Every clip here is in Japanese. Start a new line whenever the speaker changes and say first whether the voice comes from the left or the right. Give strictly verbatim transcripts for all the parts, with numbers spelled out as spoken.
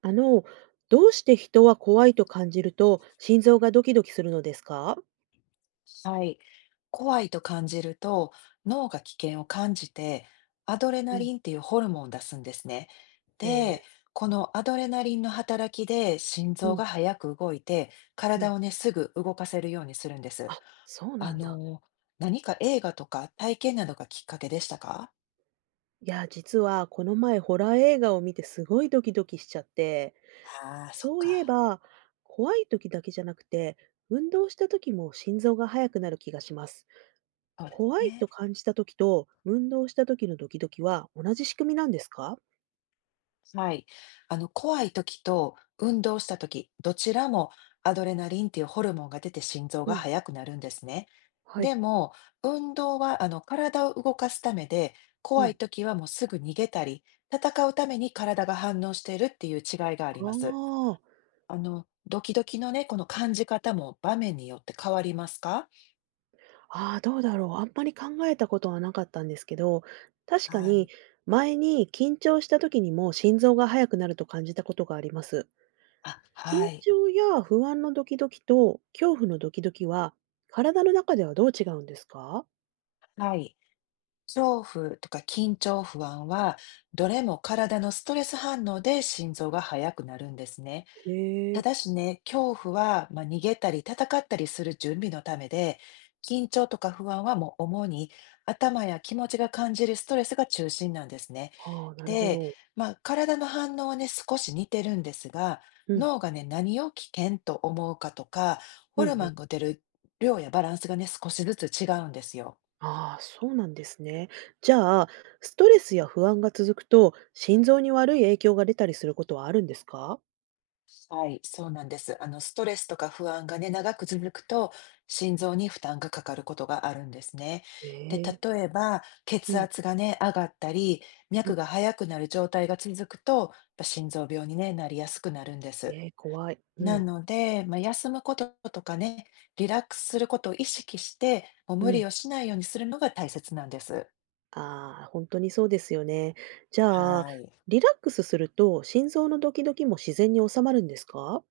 right: あの、どうして人は怖いと感じると心臓がドキドキするのですか？
left: はい。怖いと感じると脳が危険を感じてアドレ
right: う
left: ナ
right: ん、
left: リンっていうホルモンを出すんですね。
right: へ
left: で、
right: え。
left: このアドレナリンの働きで心
right: う
left: 臓
right: ん、
left: が早く動いて
right: うん。
left: 体をね、すぐ動かせるようにするんです。
right: あ、そう
left: あ
right: なんだ。
left: の、何か映画とか体験などがきっかけでしたか？
right: いや、実はこの前ホラー映画を見てすごいドキドキしちゃって、
left: ああー、そっ
right: そういえ
left: か。
right: ば怖い時だけじゃなくて、運動した時も心臓が速くなる気がします。
left: そうです
right: 怖い
left: ね。
right: と感じた時と運動した時のドキドキは同じ仕組みなんですか？
left: はい。あの、怖い時と運動した時、どちらもアドレナリンっていうホルモンが出て心臓
right: う
left: が
right: ん、
left: 速くなるんですね。
right: は
left: で
right: い。
left: も、運動はあの体を動かすためで、
right: う
left: 怖い
right: ん。
left: 時はもうすぐ逃げたり、戦うために体が反応しているっていう違いがあります。
right: ああ、
left: あの、ドキドキのね、この感じ方も場面によって変わりますか？
right: ああ、どうだろう。あんまり考えたことはなかったんですけど、確か
left: は
right: に
left: い。
right: 前に緊張した時にも心臓が速くなると感じたことがあります。
left: あ、
right: 緊
left: はい。
right: 張や不安のドキドキと恐怖のドキドキは体の中ではどう違うんですか？
left: はい。恐怖とか緊張不安は、どれも体のストレス反応で心臓が速くなるんですね。
right: へ
left: た
right: え。
left: だしね、恐怖は、まあ、逃げたり戦ったりする準備のためで、緊張とか不安はもう主に頭や気持ちが感じるストレスが中心なんですね。
right: ああ、なるほ
left: で、
right: ど。
left: まあ、体の反応はね、少し似てるんですが、
right: うん、
left: 脳がね、何を危険と思うかとか、
right: う
left: ホ
right: ん、う
left: ルモ
right: ん。
left: ンが出る量やバランスがね、少しずつ違うんですよ。
right: ああ、そうなんですね。じゃあ、ストレスや不安が続くと心臓に悪い影響が出たりすることはあるんですか？
left: はい、そうなんです。あの、ストレスとか不安がね、長く続くと、心臓に負担がかかることがあるんですね。
right: え
left: で、
right: え。
left: 例えば、
right: う
left: 血
right: ん、
left: 圧がね、上がったり、
right: うん。
left: 脈が速くなる状態が続くと、やっぱ心臓病に、ね、なりやすくなるんです。
right: ええ、怖い。う
left: な
right: ん、
left: ので、まあ、休むこととかね、リラックスすることを意識して、もう
right: う
left: 無
right: ん。
left: 理をしないようにするのが大切なんです。
right: ああ、本当にそうですよね。じゃあ、
left: はい。
right: リラックスすると、心臓のドキドキも自然に収まるんですか？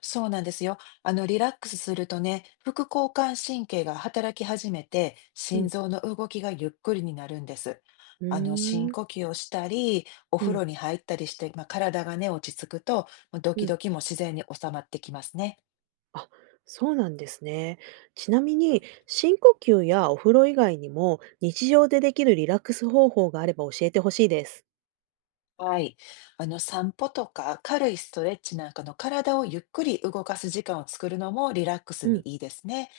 left: そうなんですよ。あの、リラックスするとね、副交感神経が働き始めて、
right: う
left: 心
right: ん。
left: 臓の動きがゆっくりになるんです。
right: う
left: あの、深
right: ーん。
left: 呼吸をしたり、お
right: う
left: 風
right: ん、
left: 呂に入ったりして、まあ、体がね、落ち着くと、まあド
right: う
left: キ
right: ん。
left: ドキも自然に収まってきますね。
right: あ、そうなんですね。ちなみに、深呼吸やお風呂以外にも、日常でできるリラックス方法があれば教えてほしいです。
left: はい。あの、散歩とか軽いストレッチなんかの体をゆっくり動かす時間を作るのもリラックス
right: う
left: に
right: ん。
left: いいですね。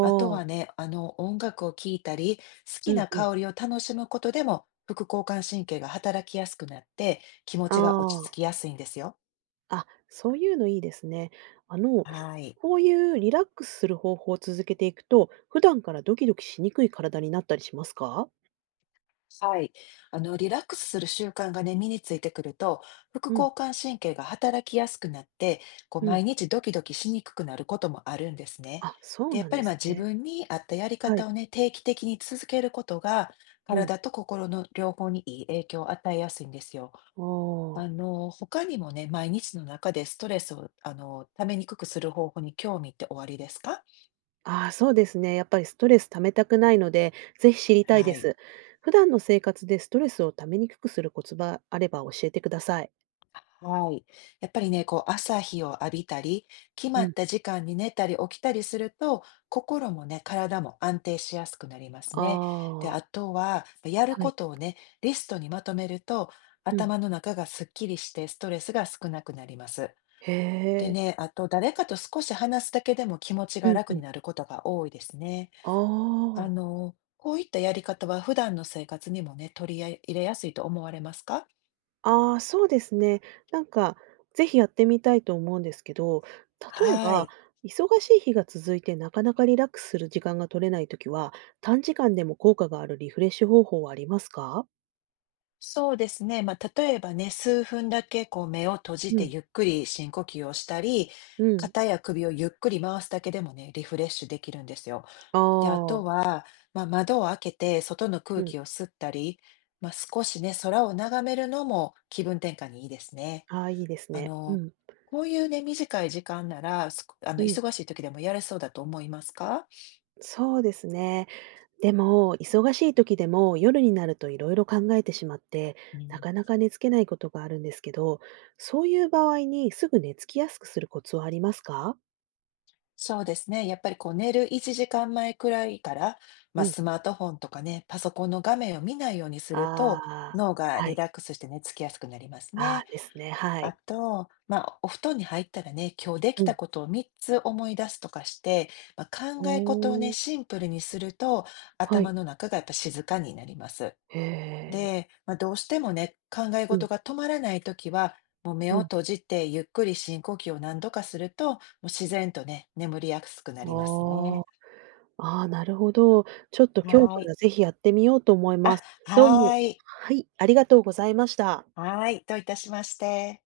left: あとは
right: あ。
left: ね、あの、音楽を聴いたり、好き
right: うん
left: な
right: うん。
left: 香りを楽しむことでも、副交感神経が働きやすくなって、気持
right: あ
left: ちが落ち
right: あ。
left: 着きやすいんですよ。
right: あ、そういうのいいですね。あの、
left: はい。
right: こういうリラックスする方法を続けていくと、普段からドキドキしにくい体になったりしますか？
left: はい。あの、リラックスする習慣がね、身についてくると、副
right: うん、
left: 交感神経が働きやすくなって、こう、
right: うん。
left: 毎日ドキドキしにくくなることもあるんですね。
right: あ、そ
left: で、
right: う
left: やっ
right: なん
left: ぱ
right: で
left: りまあ
right: す
left: 自
right: ね。
left: 分に合ったやり
right: はい。
left: 方をね、定期的に続けることが、
right: うん。
left: 体と心の両方にいい影響を与えやすいんですよ。あ
right: おあ。
left: の、他にもね、毎日の中でストレスを、あの、ためにくくする方法に興味っておありですか？
right: ああ、そうですね。やっぱりストレス溜めたくないので、ぜひ知りたい
left: は
right: で
left: い。
right: す。普段の生活でストレスを溜めにくくするコツがあれば教えてください。
left: はい。やっぱりね、こう朝日を浴びたり、決
right: う
left: まっ
right: ん。
left: た時間に寝たり起きたりすると、心もね、体も安定しやすくなります
right: あ
left: ね。で、
right: あ、
left: あとは、まやる
right: は
left: こ
right: い。
left: とをね、リストにまとめると、
right: うん。
left: 頭の中がすっきりしてストレスが少なくなります。
right: へ
left: で
right: え。
left: ね、あと誰かと少し話すだけでも気持ち
right: う
left: が
right: ん
left: 楽
right: う
left: に
right: ん。
left: なることが多いですね。
right: あ
left: あ
right: あ。
left: の、こういったやり方は普段の生活にもね、取り入れやすいと思われますか？
right: ああ、そうですね。なんか、ぜひやってみたいと思うんですけど、例え
left: は
right: ば、
left: い。
right: 忙しい日が続いてなかなかリラックスする時間が取れないときは、短時間でも効果があるリフレッシュ方法はありますか？
left: そうですね。まあ、例えばね、数分だけこう目を閉じ
right: う
left: て
right: ん、
left: ゆっくり深呼吸をしたり、
right: うん。
left: 肩や首をゆっくり回すだけでもね、リフレッシュできるんですよ。
right: あ
left: で、あと
right: あ、
left: は、まあ、窓を開けて外の
right: う
left: 空
right: ん。
left: 気を吸ったり、まあ、少しね、空を眺めるのも気分転換にいいですね。
right: ああ、いいです
left: あ
right: ね。う
left: の、
right: ん、
left: こういうね、短い時間なら、すあの、
right: うん。
left: 忙しい時でもやれそうだと思いますか？
right: そうですね。でも、忙しい時でも夜になるといろいろ考えてしまって、
left: う
right: な
left: ん、
right: かなか寝付けないことがあるんですけど、そういう場合にすぐ寝つきやすくするコツはありますか？
left: そうですね。やっぱりこう寝るいちじかんまえくらいから、ま
right: う
left: あ、
right: ん。
left: スマートフォンとかね、パソコンの画面を見ないようにすると、
right: ああ、
left: 脳が
right: は
left: リ
right: い。
left: ラックスして寝つきやすくなります
right: あ
left: ね。
right: あ、ですね、は
left: あ
right: い。
left: と、まあ、お布団に入ったらね、今日でき
right: う
left: た
right: ん。
left: ことをみっつ思い出すとかして、まあ、
right: お
left: 考え事をね、
right: お、
left: シンプルにすると、
right: は
left: 頭
right: い。
left: の中がやっぱ静かになります。
right: へえ。
left: で、まあ、どうしてもね、考え
right: う
left: 事
right: ん、
left: が止まらないときは、もう目
right: う
left: を
right: ん。
left: 閉じてゆっくり深呼吸を何度かすると、もう自然とね、眠りやすくなります
right: あ
left: ね。
right: あ、ああ、なるほど。ちょっと今日か
left: はい。
right: らぜひやってみようと思いま
left: あ、
right: す。どうも、
left: はい。
right: はい、ありがとうございました。
left: はい。どういたしまして。